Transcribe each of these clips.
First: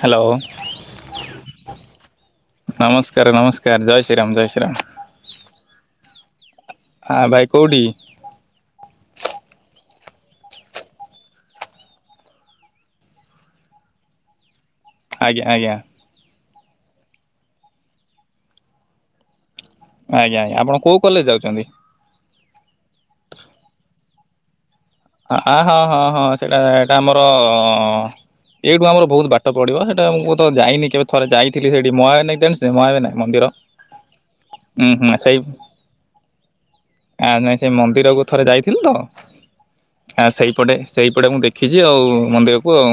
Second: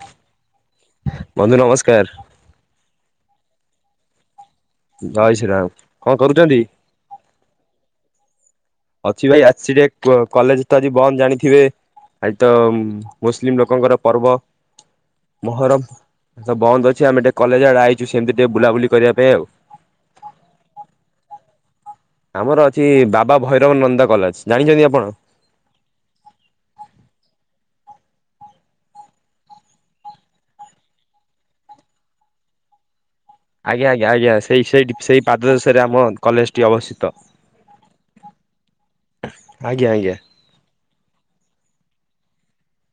Hello. ବନ୍ଧୁ ନମସ୍କାର। ନମସ୍କାର ନମସ୍କାର ଜୟ ଶ୍ରୀରାମ ଜୟ ଶ୍ରୀରାମ। ଜୟଶ୍ରୀ ରାମ କଣ କରୁଛନ୍ତି? ହା ଭାଇ କଉଠି? ଅଛି ଭାଇ ଆସିଛି ଟିକେ କ କଲେଜ ତ ଆଜି ବନ୍ଦ ଜାଣିଥିବେ। ଆଜିତ ମୁସଲିମ ଲୋକଙ୍କର ପର୍ବ। ଆଜ୍ଞା ଆଜ୍ଞା ମହରମ ବନ୍ଦ ଅଛି ଆମେ ଟିକେ କଲେଜ ଆଡେ ଆଇଛୁ ସେମିତି ଟିକେ ବୁଲାବୁଲି କରିବା ପାଇଁ ଆଉ ଆଜ୍ଞା ଆଜ୍ଞା ଆପଣ କଉ କଲେଜ ଯାଉଛନ୍ତି। ଆମର ଅଛି ବାବା ଭୈରବ ନନ୍ଦା କଲେଜ ଜାଣିଛନ୍ତି ଆପଣ? ଆ ହଁ ହଁ ହଁ ସେଟା ଏଇଟା ଆମର ଏଇଠୁ ଆମର ବହୁତ ବାଟ ପଡିବ ସେଟା ମୁଁ ତ ଯାଇନି କେବେ ଥରେ ଯାଇଥିଲି ସେଠି ମହାବିନାୟକ ଜାଣିଚ ମହାବିନାୟକ ମନ୍ଦିର। ଆଜ୍ଞା ଆଜ୍ଞା ଆଜ୍ଞା ସେଇ ହୁଁ ସେଇଠି ହୁଁ ସେଇ ପାଦ ଦେଶରେ ଆମ କଲେଜ ଟି ଅବସ୍ଥିତ। ଆ ନାଇଁ ସେ ମନ୍ଦିରକୁ ଥରେ ଯାଇ [unintelligible] ତ ଆଜ୍ଞା ଆଜ୍ଞା ସେଇପଟେ ସେହିପଟେ ମୁଁ ଦେଖିଛି ଆଉ ମନ୍ଦିରକୁ ଆଉ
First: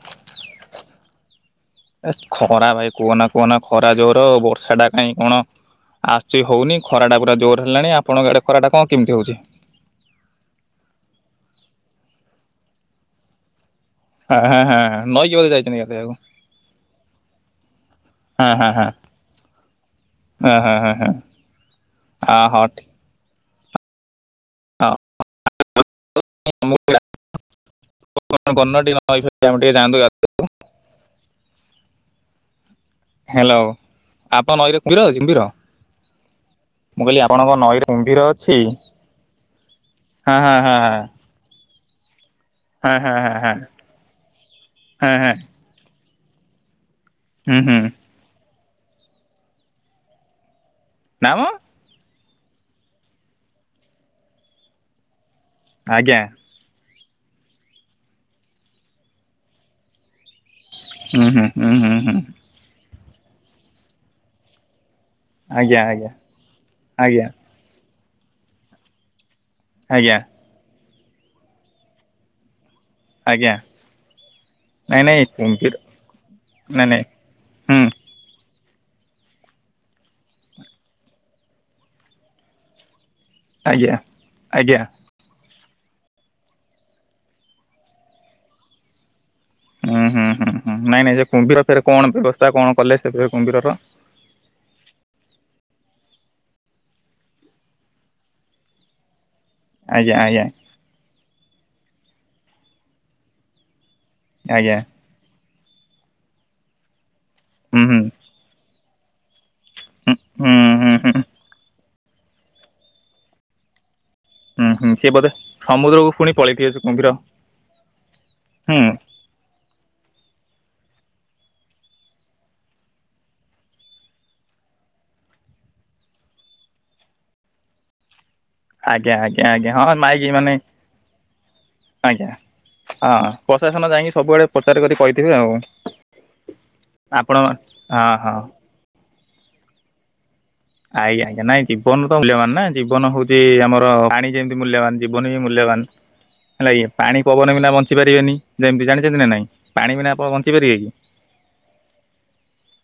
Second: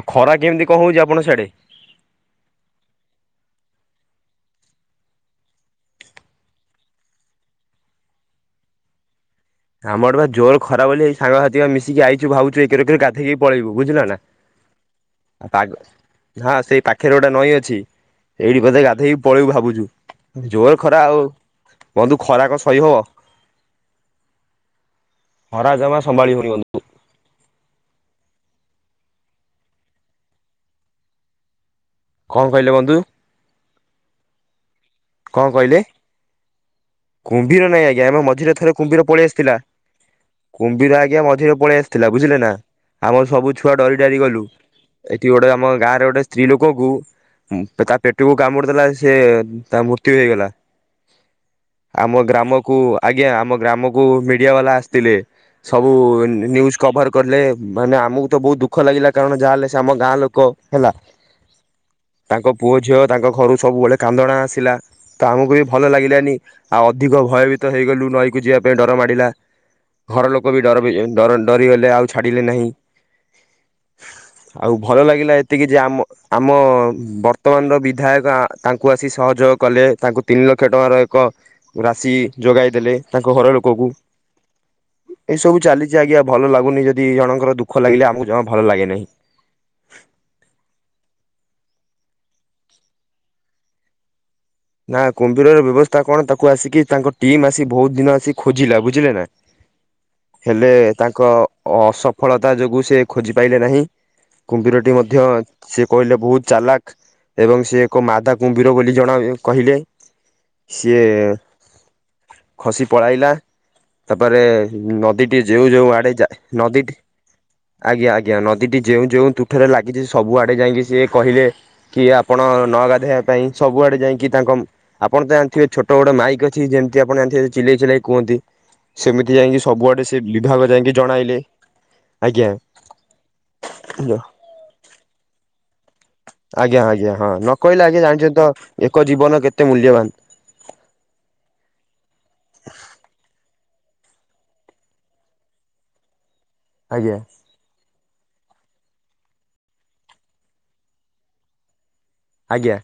ଆଉ ଖରା କେମିତି କଣ ହଉଛି ଆପଣ ସିଆଡେ ଏ ଖରା ଭାଇ କୁହନା କୁହନା ଖରା ଜୋର ବର୍ଷା ଟା କାହିଁ କଣ ଆସୁଛି ହଉନି ଖରାଟା ପୁରା ଜୋର ହେଲାଣି ଆପଣଙ୍କ ଆଡ଼େ ଖରାଟା କଣ କେମିତି ହଉଛି ଆମର ବା ଜୋର ଖରା ବୋଲି ସାଙ୍ଗ ସାଥି ମିଶି ଆଇଛୁ ଭୁ ଏକରେ ଗାଧେଇକି ପଳେଇବୁ ବୁଝିଲା ନା- ନଈକି ଯାଇଛନ୍ତି ଗାଧେଇବାକୁ ହଁ ସେଇ ପାଖରେ ଗୋଟେ ନଈ ଅଛି। ହଁ ଏଇଠି ହଁ ବୋଧେ ଗାଧେଇକି ପଳେଇବୁ ଭାବୁଛୁ ହଁ ଜୋର ହଁ ଖରା ହଁ ହଁ ଠିକ। ଆଉ ବନ୍ଧୁ ହଁ ଆ ଖରାକ ହଉ ସହି ଠିକ୍ ହବ ଖରା ଜମା ସମ୍ଭାଳି ହଉନି ବନ୍ଧୁ [unintelligible] କଣ କହିଲେ ବନ୍ଧୁ? ହ୍ୟାଲୋ ଆପଣ ନଈରେ କୁମ୍ଭୀର ଅଛି କଣ କୁମ୍ଭୀର କହିଲେ ମୁଁ କହିଲି ଆପଣଙ୍କ କୁମ୍ଭୀର ନଈରେ ନାଇଁ ଆଜ୍ଞା କୁମ୍ଭୀର ଆମେ ଅଛି ମଝିରେ ଥରେ କୁମ୍ଭୀର ପଳେଇ ଆସିଥିଲା। ହଁ ହଁ ହଁ କୁମ୍ଭୀର ହଁ ଆଜ୍ଞା ମଝିରେ ପଳେଇ ଆସ ଥିଲା ବୁଝିଲେ ନା ହଁ ଆମର ହଁ ସବୁ ହଁ ଛୁଆ ଡରିଡ଼ାରି ଗଲୁ ହଁ ଏଠି ହଁ ଗୋଟେ ଆମ ଗାଁରେ ଗୋଟେ ସ୍ତ୍ରୀ ଲୋକଙ୍କୁ ହୁଁ ହୁଁ ତା ପେଟକୁ କାମୁଡି ଦେଲା ସେ ତା ମୃତ୍ୟୁ ହେଇଗଲା। ନା ମ। ଆମ ଗ୍ରାମକୁ ଆଜ୍ଞା ଆମ ଗ୍ରାମକୁ ମିଡିଆ ବାଲା ଆସିଥିଲେ। ସବୁ ଆଜ୍ଞା ନ୍ୟୁଜ୍ କଭର୍ କଲେ ମାନେ ଆମକୁ ତ ବହୁତ ଦୁଃଖ ଲାଗିଲା କାରଣ ଯାହାହେଲେ ସେ ଆମ ଗାଁ ଲୋକ। ହେଲା ହୁଁ ହୁଁ ହୁଁ ହୁଁ ହୁଁ ତାଙ୍କ ପୁଅ ଝିଅ ତାଙ୍କ ଘରୁ ସବୁବେଳେ କାନ୍ଦଣା ଆସିଲା। ତ ଆମକୁ ବି ଆଜ୍ଞା ଭଲ ଆଜ୍ଞା ଲାଗିଲାନି ଆଉ ଅଧିକ ଆଜ୍ଞା ଭୟଭୀତ ହେଇଗଲୁ ନଈ କି ଯିବା ପାଇଁ ଡର ମାଡ଼ିଲା। ଆଜ୍ଞା ଘର ଲୋକ ବି ଡର ବି ଡର ଡରିଗଲେ ଆଉ ଛାଡିଲେ ନାହିଁ। ଆଜ୍ଞା। ଆଉ ନାଇଁ ଭଲ ନାଇଁ ଲାଗିଲା ଏତିକି କୁମ୍ଭୀର ଯେ ଆମ ଆମ ନାଇଁ ନାଇଁ ବର୍ତ୍ତମାନର ହୁଁ ବିଧାୟକ। ତାଙ୍କୁ ଆସି ସହଯୋଗ କଲେ ତାଙ୍କୁ ତିନିିଲକ୍ଷ ଟଙ୍କାର ଏକ ରାଶି ଯୋଗାଇ ଦେଲେ। ତାଙ୍କ ଘର ଲୋକକୁ। ଆଜ୍ଞା ଆଜ୍ଞା ଏସବୁ ଚାଲିଛି ଆଜ୍ଞା ଭଲ ଲାଗୁନି ଯଦି ଜଣଙ୍କର ଦୁଃଖ ଲାଗିଲ ଆମକୁ ଜମା ଭଲ ଲାଗେ ନାହିଁ। ହୁଁ ହୁଁ ହୁଁ ହୁଁ ନାଇଁ ନାଇଁ ଯେ କୁମ୍ଭୀର ଫରେ କଣ ବ୍ୟବସ୍ଥା କଣ କଲେ ସେ କୁମ୍ଭୀରର। ନା କୁମ୍ଭୀରର ବ୍ୟବସ୍ଥା କଣ ତାକୁ ଆସିକି ତାଙ୍କ ଟିମ୍ ଆସି ବହୁତ ଦିନ ଆସି ଖୋଜିଲା ବୁଝିଲେ ନା। ଆଜ୍ଞା ଆଜ୍ଞା ହେଲେ ତାଙ୍କ ଅସଫଳତା ଯୋଗୁ ସେ ଖୋଜି ପାଇଲେ ନାହିଁ। ଆଜ୍ଞା କୁମ୍ଭୀରଟି ମଧ୍ୟ ସେ କହିଲେ ବହୁତ ଚାଲାକ ଏବଂ ହୁଁ ସେ ହୁଁ ଏକ ମାଧା। କୁମ୍ବୀର ବୋଲି ଜଣା କହିଲେ ହୁଁ ହୁଁ ସିଏ। ହୁଁ ହୁଁ ଖସି ପଳାଇଲା। ତାପରେ ହୁଁ ହୁଁ ସିଏ ବୋଧେ ନଦୀଟି ଯେଉ ଯୋଉ ସମୁଦ୍ରକୁ ଆଡେ ଯ ପୁଣି ପଳେଇଥିବେ ସେ ନଦୀଟି। କୁମ୍ଭୀର ଆଜ୍ଞା ଆଜ୍ଞା ହୁଁ ନଦୀଟି ଯେଉଁ ଯେଉଁ। ଠାରେ ଲାଗିଛି ସବୁଆଡେ ଯାଇକି ସିଏ କହିଲେ କି ଆପଣ ନ ଗାଧୋଇବା ପାଇଁ ସବୁଆଡେ ଯାଇକି। ତାଙ୍କ ଆପଣ ତ ଜାଣିଥିବେ ଛୋଟ ଗୋଟେ ମାଇକ ଅଛି ଯେମତି ଆପଣ ଜାଣିଥିବେ ଚିଲେଇ ଚିଲେଇ କୁହନ୍ତି। ଆଜ୍ଞା ସେମିତି ଆଜ୍ଞା ଯାଇକି ଆଜ୍ଞା ହଁ ସବୁଆଡେ ସେ ମାଇକି ମାନେ ବିଭାଗ ଯାଇକି ଜଣାଇଲେ। ଆଜ୍ଞା ହଁ ପ୍ରଶାସନ ଯାଇକି ସବୁବେଳେ ପ୍ରଚାର କରି କହିଥିବେ ଆଉ। ଆଜ୍ଞା ଆଜ୍ଞା ହଁ ନ କହିଲେ ଆଜ୍ଞା ହଁ ଜାଣିଛନ୍ତି ତ ଏକ ଜୀବନ କେତେ ମୂଲ୍ୟବାନ। ଆଜ୍ଞା ଆଜ୍ଞା ନାଇଁ ଜୀବନ ତ ମୂଲବାନ ନା ଜୀବନ ହଉଛି ଆମର ପାଣି। ଯେମତି ମୂଲ୍ୟବାନ ଜୀବନ ବି ମୂଲ୍ୟବାନ ହେଲା ଆଜ୍ଞା ପାଣି ପବନ ବିନା ବ ବଞ୍ଚିପାରିବେନି ଯେମତି ଜାଣିଛନ୍ତି ନା ନାଇଁ ପାଣି ବିନା ଆପଣ ବଞ୍ଚିପାରିବେ କି? ଆଜ୍ଞା।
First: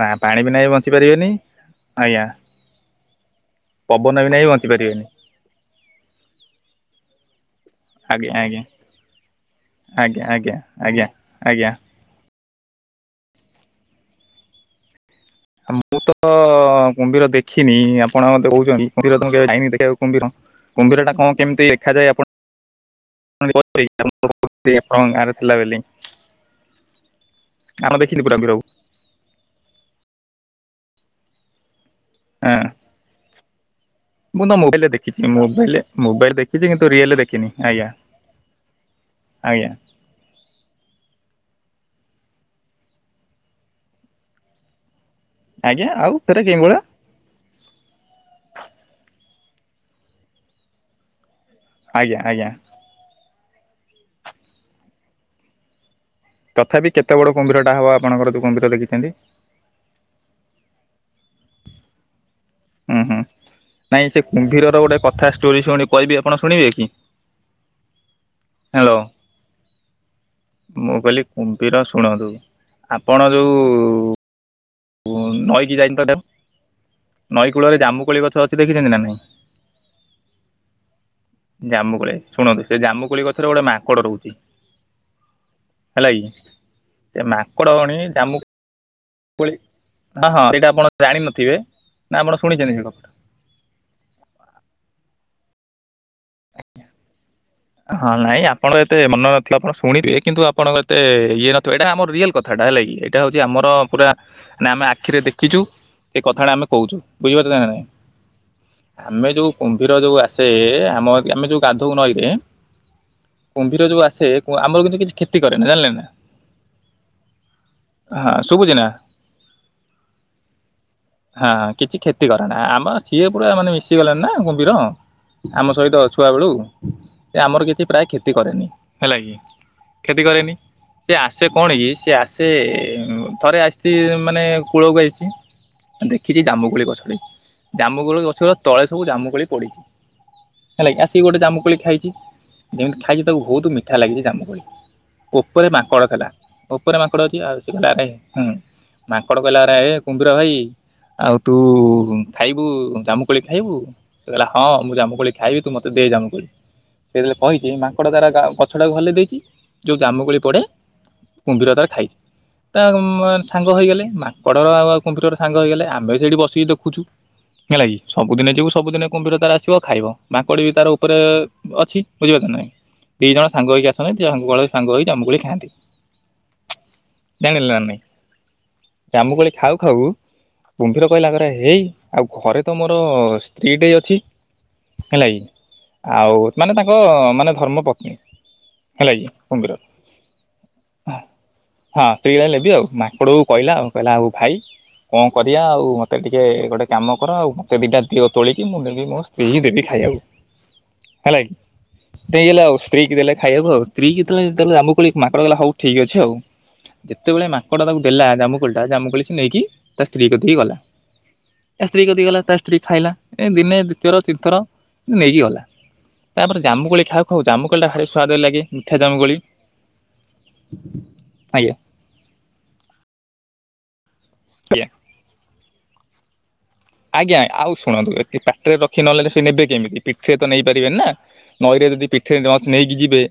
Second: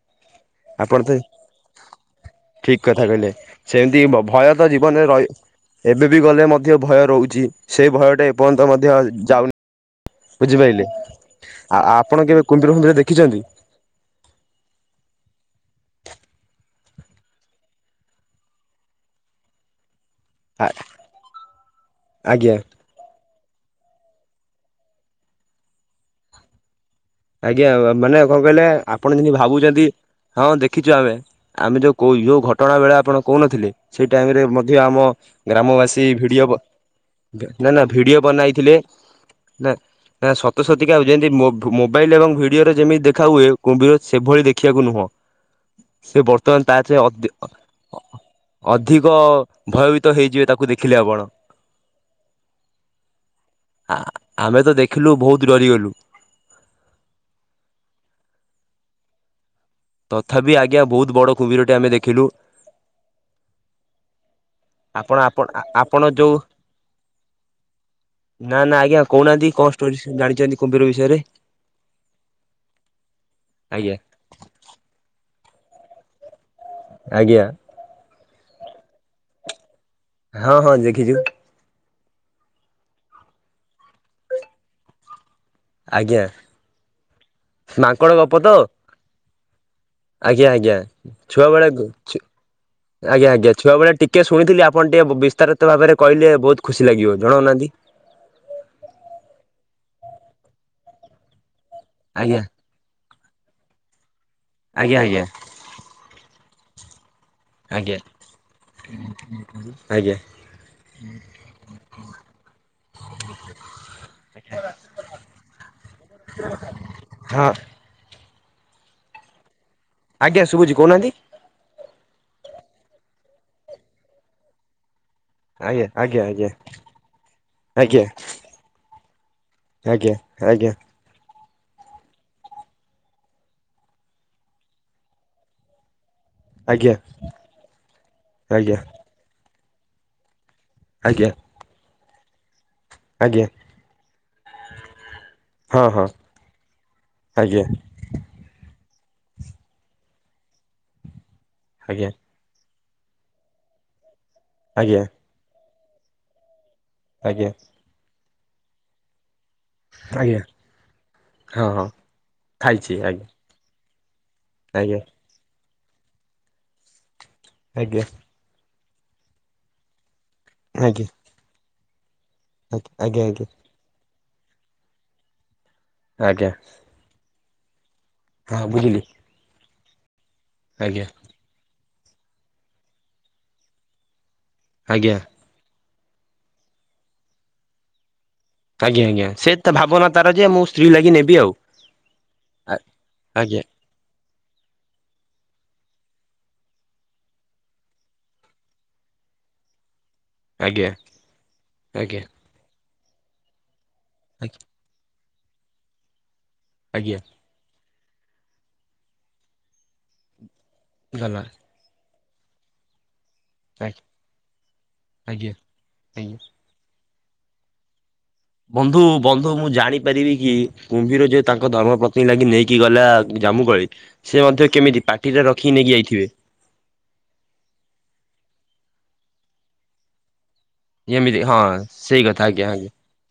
ନା ପାଣି ବିନା ବି ବଞ୍ଚି ପାରିବେନି। ଆଜ୍ଞା। ଠିକ୍ କଥା କହିଲେ ସେମିତି ପବନ ବିନା ଭୟ ବି ବଞ୍ଚି ତ ପାରିବେନି ଜୀବନରେ ରହି ଏବେ ବି ଗଲେ ମଧ୍ୟ ଭୟ ରହୁଛି। ସେଇ ଭୟଟା ଆଜ୍ଞା ଆଜ୍ଞା ଏପର୍ଯ୍ୟନ୍ତ ମଧ୍ୟ ଯାଉନି ଆଜ୍ଞା ଆଜ୍ଞା ବୁଝିପାଇଲେ ଆଜ୍ଞା ଆଜ୍ଞା ଆ ଆପଣ କେବେ କୁମ୍ଭିର ଫୁମ୍ଭିର ଦେଖିଛନ୍ତି? ମୁଁ ତ କୁମ୍ଭୀର ଦେଖିନି ଆପଣ ଏବେ କହୁଛନ୍ତି କୁମ୍ଭୀର ତ କେବେ ଯାଇନି ଦେଖିବାକୁ କୁମ୍ଭୀର। କୁମ୍ଭୀର ଟା କଣ କେମିତି ଦେଖାଯାଏ ଆପ ଆଜ୍ଞା [unintelligible] [unintelligible] ଆରେଥିଲା ବୋଲି। ଆଜ୍ଞା ଆମେ ମାନେ ଦେଖିଛୁ ପୁରା କଣ କୁମ୍ଭୀରକୁ କହିଲେ? ଆପଣ ଯେମିତି ଭାବୁଛନ୍ତି ହଁ ଦେଖିଛୁ ଆମେ ଆମେ ଯୋଉ କ ଯୋଉ ହଁ ଘଟଣା ବେଳେ ଆପଣ କୋହୁନଥିଲି? ସେଇ ଟାଇମ୍ ରେ ମୁଁ ତ ମଧ୍ୟ ମୋବାଇଲରେ ଆମ ଦେଖିଛି ମୋବାଇଲରେ ଗ୍ରାମବାସୀ ମୋବାଇଲ ଭିଡିଓ ଦେଖିଛି କିନ୍ତୁ ରିଏଲ ଦେଖିନି ନା ନା ଆଜ୍ଞା ଭିଡିଓ ବନାଇଥିଲେ। ଆଜ୍ଞା। ନା ନା ସତସତୀକା ଆଉ ଯେମିତି ମୋ ଭୋ ମୋ ମୋବାଇଲ ଏବଂ ଭିଡିଓରେ ଯେମିତି ଦେଖା ହୁଏ କୁମ୍ଭୀର ସେଭଳି ଦେଖିବାକୁ ନୁହଁ। ଆଜ୍ଞା ଆଉ ସେ ସେଟା କେଉଁ ବର୍ତ୍ତମାନ ତା ଭଳିଆ ଚେ ଅଧି ଅଧିକ ଭୟଭୀତ ହେଇଯିବେ ତାକୁ ଦେଖିଲେ ଆପଣ। ଆଜ୍ଞା ଆଜ୍ଞା। ଆ ଆମେ ତ ଦେଖିଲୁ ବହୁତ୍ ଡରିଗଲୁ। ତଥାପି କେତେ ବଡ଼ କୁମ୍ଭୀରଟା ହବ ଆପଣଙ୍କର ଯୋଉ କୁମ୍ଭୀର ଦେଖିଛନ୍ତି? ତଥାପି ଆଜ୍ଞା ବହୁତ ବଡ କୁମ୍ଭୀରଟେ ଆମେ ଦେଖିଲୁ। ହୁଁ ହୁଁ ନାଇଁ ସେ କୁମ୍ଭୀରର ଗୋଟେ ଆପଣ କଥା ଆପଣ ଷ୍ଟୋରି ଶୁଣି କହିବି ଯୋଉ ଆପଣ ଶୁଣିବେ କି? ନା ନା ଆଜ୍ଞା ହ୍ୟାଲୋ କହୁନାହାନ୍ତି କଣ ଷ୍ଟୋରି ଜାଣିଛନ୍ତି କୁମ୍ଭୀର ମୁଁ ବିଷୟରେ? କହିଲି କୁମ୍ଭୀର ଶୁଣନ୍ତୁ। ଆପଣ ଆଜ୍ଞା ଯୋଉ ନଈକି ଯାଇନି ତ ଦେ ଆଜ୍ଞା ନଈ କୂଳରେ ଜାମୁକୋଳି ଗଛ ଅଛି ଦେଖିଛନ୍ତି ନା ନାଇଁ? ହଁ ହଁ ଦେଖିଛି। ଜାମୁକୋଳି ଶୁଣନ୍ତୁ ସେ ଜାମୁକୋଳି ଗଛରେ ଗୋଟେ ମାଙ୍କଡ ରହୁଛି। ହେଲା ଆଜ୍ଞା କି ସେ ମାଙ୍କଡ କଣକି ଗପ ଜାମୁ ତ ହଁ ହଁ ଆଜ୍ଞା ଏଇଟା ଆଜ୍ଞା। ଆପଣ ଜାଣିନଥିବେ ଛୁଆବେଳେ ନା ଆପଣ ଶୁଣିଛନ୍ତି ସେଇ କଥା ଟା? ଆଜ୍ଞା ଆଜ୍ଞା ଛୁଆବେଳେ ଟିକେ ଶୁଣିଥିଲି ଆପଣ ଟିକେ ବିସ୍ତାରିତ ଭାବରେ କହିଲେ ବୋହୁତ୍ ଖୁସି ଲାଗିବ ଜଣାଉନାହାନ୍ତି। ହଁ ନାଇଁ ଆପଣଙ୍କ ଏତେ ମନେ ନଥିଲା ଆପଣ ଶୁଣିଥିବେ କିନ୍ତୁ ଆପଣଙ୍କ ଏତେ ଇଏ ନଥି ବ ଏଇଟା ଆମର ରିଅଲ ଆଜ୍ଞା କଥାଟା ହେଲା କିି ଏଇଟା ହଉଛି ଆମର ପୁରା ମାନେ ଆମେ ଆଜ୍ଞା ଆଖିରେ ଆଜ୍ଞା ଦେଖିଛୁ। ସେ କଥାଟା ଆମେ କହୁଚୁ। ବୁଝିପାରୁଛନ୍ତି ନା ନାଇଁ ଆଜ୍ଞା ଆମେ ଯୋଉ କୁମ୍ଭୀର ଯୋଉ ଆଜ୍ଞା ଆସେ ଆମ ଆମେ ଯୋଉ ଗାଧଉ ନଈରେ। କୁମ୍ଭୀର ଯୋଉ ଆସେ ଆମର କିନ୍ତୁ କିଛି କ୍ଷତି କରେ ନା ଜାଣିଲେ ନା? ହଁ। ହଁ ଶୁଭୁଛି ନା? ଆଜ୍ଞା ଶୁଭୁଛି କହୁନାହାନ୍ତି? ହଁ କିଛି କ୍ଷତି କରେ ନା ଆମର ସିଏ ପୁରା ମାନେ ମିଶିଗଲାଣି ନା କୁମ୍ଭୀର ଆମ ଆଜ୍ଞା ସହିତ ଅ ଆଜ୍ଞା ଛୁଆ ବେଳୁ ଆଜ୍ଞା ଏ ଆମର କିଛି ଆଜ୍ଞା ପ୍ରାୟ କ୍ଷତି କରେନି ହେଲା କି ଆଜ୍ଞା କ୍ଷତି କରେନି। ଆଜ୍ଞା ସେ ଆସେ କଣ କି ସେ ଆସେ ଥରେ ଆସିଛି ମାନେ କୂଳକୁ ଆଇଚି। ଦେଖିଛି ଜାମୁ ଗୋଳି ଆଜ୍ଞା ଗଛଟେ ଜାମୁଗୋଳି ଗଛର ତଳେ ସବୁ ଜାମୁକୋଳି ପଡିଛି। ହେଲାକି ଆସି ଆଜ୍ଞା ଗୋଟେ ଜାମୁକୋଳି ଖାଇଛି ଯେମିତି ଆଜ୍ଞା ଖାଇଛି ତାକୁ ଆଜ୍ଞା ବହୁତ ମିଠା ଲାଗିଛି ଜାମୁକୋଳି। ଉପରେ ହଁ ହଁ ମାଙ୍କଡ଼ ଥିଲା ଉପରେ ମାଙ୍କଡ଼ ଅଛି ଆଉ ଆଜ୍ଞା ସେ କହିଲା ଆରେ ହୁଁ ମାଙ୍କଡ କହିଲା ଆରେ କୁମ୍ଭିର ଭାଇ ଆଉ ତୁ ଆଜ୍ଞା ଖାଇବୁ ଜାମୁକୋଳି ଖାଇବୁ ସେ କହିଲା ହଁ ମୁଁ ଆଜ୍ଞା ଜାମୁକୋଳି ଖାଇବି ତୁ ମତେ ଦେ ଜାମୁକୋଳି। ସେ ଯେତେଳେ ଆଜ୍ଞା ଆଜ୍ଞା କହିଚି ମାଙ୍କଡ ତାର ଗ- ଗଛଟାକୁ ହଲେଇ ଦେଇଚି। ଯୋଉ ଜାମୁକୋଳି ପଡେ ହଁ କୁମ୍ଭୀର ତାର ହଁ ଖାଇଛି, ତା ଖାଇଛି ଆଜ୍ଞା ମୁଳନ ସାଙ୍ଗ ହୋଇଗଲେ ମା ଙ୍କଡ ଆଉ ଆଜ୍ଞା କୁମ୍ଭୀରର ସାଙ୍ଗ ହେଇଗଲେ, ଆମେ ସେଇଠି ବସିକି ଦେଖୁଛୁ, ହେଲା କି ଆଜ୍ଞା ସବୁ ବୁ ଦିନେ ଯୋଗୁ ସବୁଦିନେ କୁମ୍ଭୀର ତାର ଆସିବ ଖାଇବ, ମାଙ୍କଡ ବି ତାର ଆଜ୍ଞା ଉପରେ ଅଛି। ବୁଝିପାରୁଚ ନା ନାଇ? ଆଜ୍ଞା ଦି ଜଣ ସାଙ୍ଗ ହେଇକି ଆସନ୍ତି [unintelligible] ସାଙ୍ଗ ହୋଇ ଜାମକୁଳି ଖାଆନ୍ତି। ଆଜ୍ଞା। ଜାଣିଲ ନାଇ? ହଁ ବୁଝିଲି। ଜାମୁକୁଳି ଖାଉ ଖାଉ ଆଜ୍ଞା କୁମ୍ଭୀର କହିଲା କି ଟା ହେଇ ଆଉ ଘରେ ତ ମୋର ସ୍ତ୍ରୀଟେ ଅଛି। ଆଜ୍ଞା ହେଲା କି, ଆଉ ମାନେ ତାଙ୍କ ମାନେ ଧର୍ମ ପତ୍ନୀ। ଆଜ୍ଞା, ହେଲା କି ଆଜ୍ଞା ସେ କୁମ୍ଭୀର ଭାବନା ତାର ଯେ ମୁଁ ସ୍ତ୍ରୀ ଲାଗି ନେବି ଆଉ। ହଁ ସ୍ତ୍ରୀ ପାଇଁ ନେବି ଆଉ, ମାଙ୍କଡ କୁ ଆଜ୍ଞା କହିଲା ଆଉ କହିଲା ଆଉ ଭାଇ କଣ କରିବା ଆଉ ମୋତେ ଟିକେ ଗୋଟେ କାମ କର ଆଉ ମୋତେ ଦିଟା ଦିଅ ତୋଳିକି। ମୁଁ ନେଇକି ମୋ ସ୍ତ୍ରୀ ଦେବି ଖାଇବାକୁ, ଆଜ୍ଞା ହେଲାକି, ଆଜ୍ଞା ଆଜ୍ଞା ନେଇଗଲେ ଆଉ ସ୍ତ୍ରୀ କି ଦେଲେ ଖାଇବାକୁ ଆଉ। ସ୍ତ୍ରୀ ଯେତେବେଳେ ଯେତେବେଳେ ଜାମକୁଳି, ମାଙ୍କଡ଼ କହିଲା ହଉ ଠିକ୍ ଅଛି ଆଉ। ଆଜ୍ଞା ଯେତେବେଳେ ମା ମାଙ୍କଡ ତାକୁ ଦେଲା ଜାମୁକୁଳିଟା, ଜାମୁକୁଳୃ ସେ ନେଇକି ତା ସ୍ତ୍ରୀକୁ କତିକି ଗଲା। ଗଲା। ତା ସ୍ତ୍ରୀ କତିକି ଗଲା ତା ସ୍ତ୍ରୀ ଖାଇଲା, ଏ ଦିନେ ଆଜ୍ଞା ଦ୍ଵୀତୀୟର ତିନିଥର ନେଇକି ଆଜ୍ଞା। ଗଲା, ଆଜ୍ଞା। ତାପରେ ଜାମୁକୁଳି ଖାଉ ଖାଉ ଜାମୁକୁଳି ଟା ଭାରି ସ୍ଵାଦ ଲାଗ ବନ୍ଧୁ ବନ୍ଧୁ ମୁଁ ଜାଣି ପାରିବି କି କୁମ୍ଭୀର ଯେ ତାଙ୍କ ଆଜ୍ଞା ଧର୍ମ ପ ସ୍ତ୍ରୀ ଲାଗି ନେଇକି ଗଲା ଜାମୁକୋଳି ସେ ମଧ୍ୟ ଆଜ୍ଞା କେମିତି ପାଟିରେ ରଖିକି ନେଇକି ଯାଇଥିବେ? ଆଜ୍ଞା ଆଉ ଶୁଣନ୍ତୁ ଏ ପାଟିରେ ରଖି ନ ନେଲେ ସେ ନେବେ କେମିତି? ପିଠିରେ ତ ନେଇ ପାରିବେନି ନା। ଯେମିତି ହଁ ନଈରେ ଯଦି ସେଇ ପିଠିରେ କଥା ଆଜ୍ଞା ନଥ ଆଜ୍ଞା। ନେଇକି ଯିବେ,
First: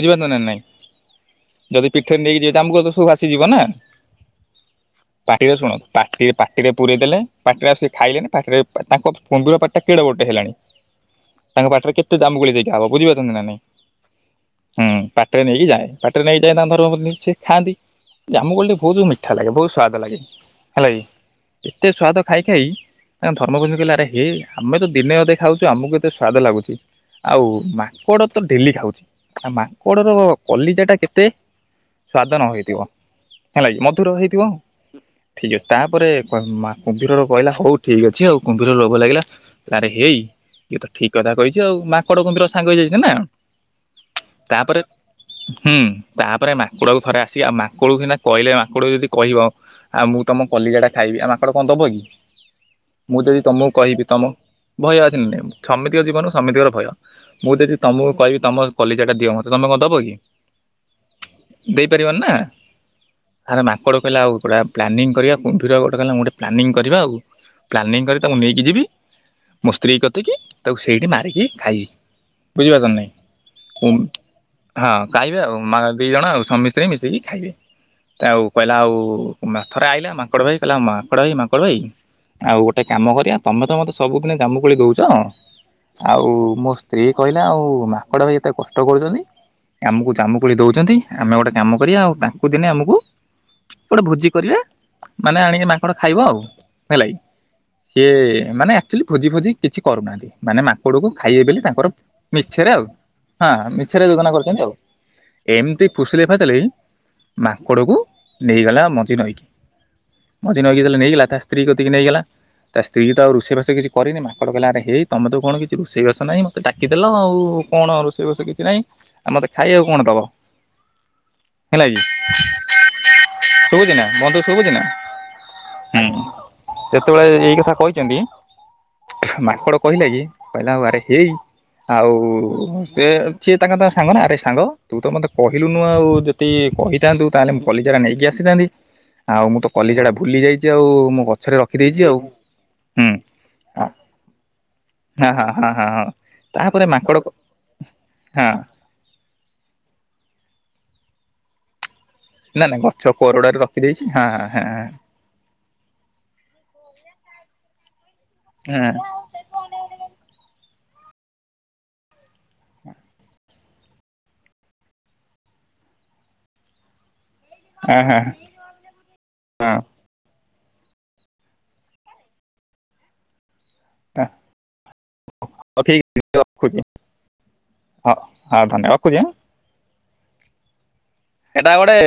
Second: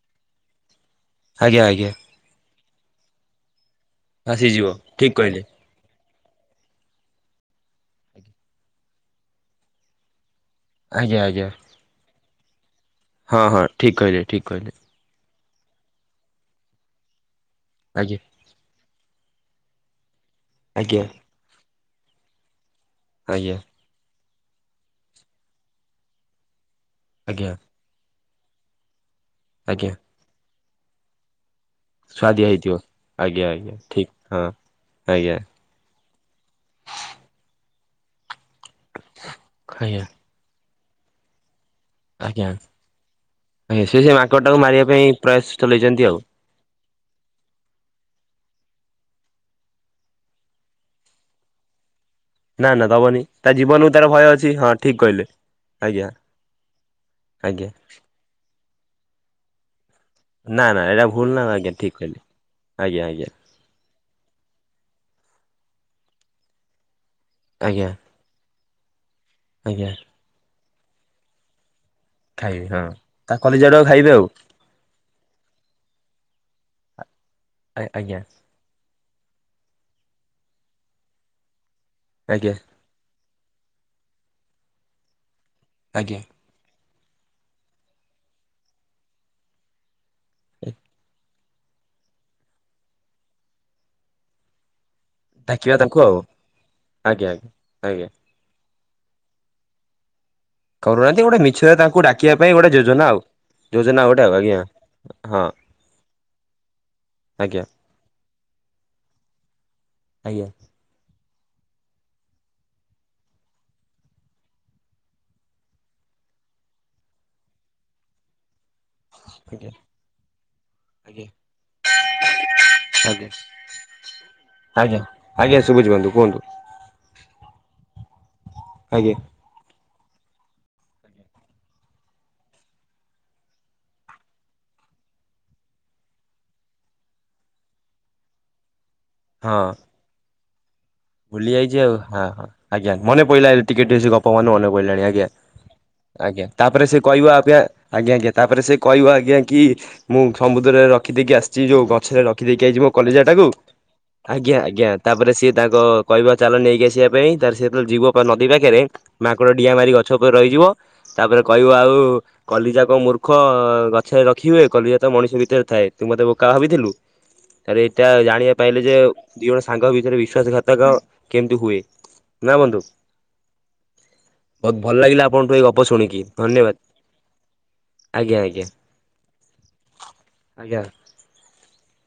ବୁଝିପାରୁଚ ନା ନାଇଁ। ଆଜ୍ଞା, ଆଜ୍ଞା। ଠ ନେଇକି ଯିବେ ଜାମକୁଳି ତ ସବୁ ଭାସିଯିବ ନା, ଆସିଯିବ ଠିକ କହିଲେ ପାଟିରେ ଶୁଣନ୍ତୁ ପାଟି ପାଟିରେ ପୂରେଇ ଦେଲେ ପାଟିରେ ଆ, ସେ ଖାଇଲେନି ପାଟିରେ ତାଙ୍କ କୁମ୍ଭୀର ପାଟି ଟା କେଡ଼େ ବଡ଼ ଟେ ହେଲାଣି। ଆଜ୍ଞା, ଆଜ୍ଞା। ତାଙ୍କ ପାଟିରେ କେତେ ଜାମକୁଳି ଜେଗା ହବ, ବୁଝିପାରୁଛନ୍ତି ନା ହଁ ନାଇଁଁ? ହଁ ଠିକ କହିଲେ ଠିକ କହିଲେ। ହୁଁ, ପା ଟିରେ ନେଇକି ଯାଏ, ପାଟି ରେ ନେଇ ଯାଏ ତାଙ୍କ ଧର୍ମ ପତ୍ନୀ ସିଏ ଖାଆନ୍ତି। ଆଜ୍ଞା। ଜାମକୋଳି ଟି ଭଉତୁ ମିଠା ଲାଗେ, ବହୁତ ସ୍ୱାଦ ଲାଗେ ହେଲାକି, ଆଜ୍ଞା ଏତେ ସ୍ୱାଦ ଖାଇ ଖାଇ କ ଆଜ୍ଞା ଧର୍ମଗୁଞ୍ଜ କହିଲା ଆରେ ହେ ଆମେ ତ ଦିନେ ଅଧେ ଖାଉଛୁ ଆମକୁ ଏତେ ସ୍ଵାଦ ଲାଗୁଛି ଆଉ ଆଜ୍ଞା ମା ମାଙ୍କଡ଼ ତ ଡେଲି ଖାଉଛି ଆ, ଆଜ୍ଞା ମାଙ୍କଡ଼ର କଲିଜାଟା କେତେ ସ୍ଵାଦ ନ ସୁଆଦିଆ ହେଇଥିବ ଆଜ୍ଞା ହେଲା ଆଜ୍ଞା କି ମଧୁର ଠିକ ହେଇଥିବ ହଁ ଆଜ୍ଞା ଠିକ୍ ଅଛି। ତାପରେ କ-ମା- କୁମ୍ଭୀରର କହିଲା ହଉ ଠିକ୍ ଅଛି ଆଉ। କୁମ୍ଭୀର ଲୋଭ ଲାଗିଲା କହିଲା ଆରେ ଆଜ୍ଞା ହେଇ ଇଏ ତ ଠିକ କଥା କହିଛି ଆଉ ମା ଙ୍କଡ଼ କୁମ୍ଭୀର ଆଜ୍ଞା। ସାଙ୍ଗ ହେଇଯାଇଛି ନା ଆଜ୍ଞା ସେ ସେ ମାଙ୍କଡଟାକୁ ତାପରେ ମାରିବା ପାଇଁ ପ୍ରୟାସ ହୁଁ ଚଲେଇଛନ୍ତି ଆଉ। ତାପରେ ମା କୁଡ଼କୁ ଥରେ ଆସି ଆ, ମାଙ୍କଡ଼ କୁ ସିନା କହିଲେ ମାଙ୍କଡ ଯଦି କହିବ ଆଉ ମୁଁ ତୋମ କଲିଜା ଟା ଖାଇବି, ଆଉ ମାଙ୍କଡ଼ କଣ ଦବ କି। ନା ନା ମୁଁ ଦବନି ଯଦି ତା ତୋମକୁ ଜୀବନକୁ ତାର କହିବି ଭୟ ତୋମ ଅଛି ହଁ ଠିକ ଭୟ ଅଛି କହିଲେ ନା ନାଇଁ, ସମିତିକ ଆଜ୍ଞା ଜୀବନ ସାମିତିକର ଭୟ। ମୁଁ ଆଜ୍ଞା। ଯଦି ତୋମକୁ କହିବି ତୋମ କଲିଜା ଟା ଦିଅ ମୋତେ ତୋମେ କଣ ଦବ କି? ନା ନା ଏଇଟା ଭୁଲ ନା ଆଜ୍ଞା ଠିକ ଦେଇପାରିବନି କହିଲେ ନା। ଆଜ୍ଞା, ଆଜ୍ଞା। ଆରେ ମାଙ୍କଡ଼ କହିଲା ହଉ ଗୋଟା ପ୍ଲାନିଂ କରିବା, କୁମ୍ଭୀର ଗୋଟେ କହିଲା ମୁଁ ଗୋଟେ ପ୍ଲାନିଙ୍ଗ କରିବା ଆଉ। ଆଜ୍ଞା ପ୍ଲାନିଂ କରି ତାକୁ ନେଇକି ଯିବି ମୋ ଆଜ୍ଞା ସ୍ତ୍ରୀ କତିକି ତାକୁ ସେଇଠି ମାରିକି ଖାଇବି। ଖାଇବି ହଁ ବୁଝିପାରୁଛ ନା ନାଇଁ। ତା କଲିଜା ଟାକୁ ଖାଇବେ ଆଉ। ହଁ ଖାଇବେ ଆଉ ମା- ଦି ଜଣ ଆଉ ସ୍ୱାମୀ ସ୍ତ୍ରୀ ମିଶିକି ଖାଇବେ। ଆଜ୍ଞା ଆଉ କହିଲା ଆଉ ମା-ଥରେ ଆଇଲା ମାଙ୍କଡ଼ ଭାଇ, କହିଲା ମାଙ୍କଡ଼ ଭାଇ ମାଙ୍କଡ଼ ଭାଇ ଆଜ୍ଞା ଆଉ ଗୋଟେ କାମ କରିବା ତୋମେ ତ ମତେ ସବୁଦିନେ ଜାମୁକୋଳି ଦଉଚ, ଆଜ୍ଞା ଆଉ ମୋ ସ୍ତ୍ରୀ କହିଲା ଆଉ ମାଙ୍କଡ ଭାଇ ଏତେ କଷ୍ଟ କରୁଛନ୍ତି ଆମକୁ ଜାମକୁଳି ଦଉଛନ୍ତି ଆମେ ଗୋଟେ କାମ କରିବା ଆଉ ତାଙ୍କୁ ଦିନେ ଆମକୁ ଗୋଟେ ଭୋଜି କରିବା। ମାନେ ଆଣିକି ଡାକିବା ତାଙ୍କୁ ମାଙ୍କଡ ଖାଇବ ଆଉ ହେଲା କି। ଆଜ୍ଞା ଆଜ୍ଞା। ସିଏ ଆଜ୍ଞା ମାନେ ଆକ୍ଚୁଆଲି ଭୋଜି ଫୋଜି କିଛି କରୁନାହାନ୍ତି। ମାନେ ମାଙ୍କଡକୁ କରୁନାହାନ୍ତି ଗୋଟେ ଖାଇବେ ବୋଲି ମିଛରେ ତାଙ୍କର ତାଙ୍କୁ ଡାକିବା ପାଇଁ ଗୋଟେ ମିଛରେ ଆଉ ଯୋଜନା ହଁ ମିଛରେ ଯୋଜନା କରିଛନ୍ତି ଆଉ। ହଁ ଏମତି ଫୁସିଲେଇ ଫାସିଲେଇ ଆଜ୍ଞା ମାଙ୍କଡକୁ ନେଇଗଲା ମଝି ନଈକି ଆଜ୍ଞା ମଝି ନଈକି ଯେବେ ନେଇଗଲା ତା ସ୍ତ୍ରୀ କତିକି ନେଇଗଲା। ତା ସ୍ତ୍ରୀ ତ ଆଉ ରୋଷେଇବାସ କିଛି କରିନି ମାକଡ଼ କହିଲା ଆରେ ହେଇ ତମ ତ କଣ କିଛି ରୋଷେଇବାସ ନାହିଁ ମୋତେ ଡ଼ା କି ଦେଲ ଆଉ କଣ ରୋଷେଇ ବାସ କିଛି ନାହିଁ ଆଉ ମତେ ଆଜ୍ଞା ଖାଇବାକୁ କଣ ଦବ? ଆଜ୍ଞା ହେଲା କି ଆଜ୍ଞା। ଶୁଭୁଛି ନା ବନ୍ଧୁ ଶୁଭୁଛି ନା? ଆଜ୍ଞା ଆଜ୍ଞା ଶୁଭୁଛି ହୁଁ। ବନ୍ଧୁ କୁହନ୍ତୁ। ଯେତେବେଳେ ଏଇ କଥା କହିଛନ୍ତି ଆଜ୍ଞା ମାଙ୍କଡ କହିଲା କି କହିଲା ଆଉ ଆରେ ହେଇ। ଆଉ ସେ ସିଏ ତାଙ୍କ ତା ସାଙ୍ଗ ନା ଆରେ ସାଙ୍ଗ ତୁ ତ ମତେ କହିଲୁ ନୁ ଆଉ ଯେ ଦି କହିଥାନ୍ତୁ ତାହେଲେ ମୁ କଲିଜାରା ନେଇକି ଆସିଥାନ୍ତି। ଆଉ ମୁଁ ହଁ ତ କଲିଜା ଟା ଭୁଲି ଯାଇଛି ଆଉ ମୋ ଗଛରେ ରଖ ଛି ଆଉ ହଁ ହଁ ଆଜ୍ଞା ମନେ ପଇଲା ଟିକେ ଟିକେ ସେ ଗପ ମୋର ମନେ ପଡିଲାଣି ଆଜ୍ଞା। ହଁ ହଁ ହଁ ହଁ ହଁ ଆଜ୍ଞା ତାପରେ ସେ ମାଙ୍କଡ ହଁ କହିବା ଆପ୍ ଆଜ୍ଞା ଆଜ୍ଞା ତାପରେ ସେ କହିବ ଆଜ୍ଞା କି ମୁଁ ସମୁଦ୍ରରେ ରଖି ଦେଇକି ଆସିଛି ଯୋଉ ଗଛରେ ର ରଖି ଦେଇକି ନା ନା ଆଇଛି ମୋ ଗଛ କଲେଜା ଟାକୁ କୋରଡାରେ ରଖିଦେଇଛି ହଁ ହଁ ଆଜ୍ଞା ହଁ ଆଜ୍ଞା। ତାପରେ ସିଏ ତାଙ୍କ କହିବ ଚାଲ ନେଇକି ଆସିବା ପାଇଁ ତାପରେ ସେ ଯେତେବେଳେ ଯିବ ନଦୀ ହଁ ପାଖରେ ହଁ ମାଙ୍କଡ଼ ଡିଆଁ ମାରି ଗଛ ଉପରେ ରହିଯିବ ତାପରେ କହିବ ଆଉ କଲିଜା କ ମୂର୍ଖ ଗଛରେ ରଖି ହୁଏ କଲିଜା ତ ମଣିଷ ଭିତରେ ଥାଏ ତୁ ମତେ ବୋକା ଭାବିଥିଲୁ? [inaudible] ତାରେ ଏଇଟା ହଁ ଜାଣିବା ପାଇଲେ ଯେ ଦି ଜଣ ହଁ ସାଙ୍ଗ ଭିତରେ ବିଶ୍ଵାସଘାତ ତକ କେମିତି ହୁଏ ନା ବନ୍ଧୁ? ହଁ ବହୁତ୍ ଭଲ ଲାଗିଲା ଆପଣଠୁ ଏଇ ହଉ ଗପ ଠିକ ଶୁଣିକି ଅଛି ରଖୁଛି ଧନ୍ୟବାଦ୍। ହଁ ହଉ ଧନେ ରଖୁଛି ଆଁ? ଆଜ୍ଞା। ଏଇଟା ଗୋଟେ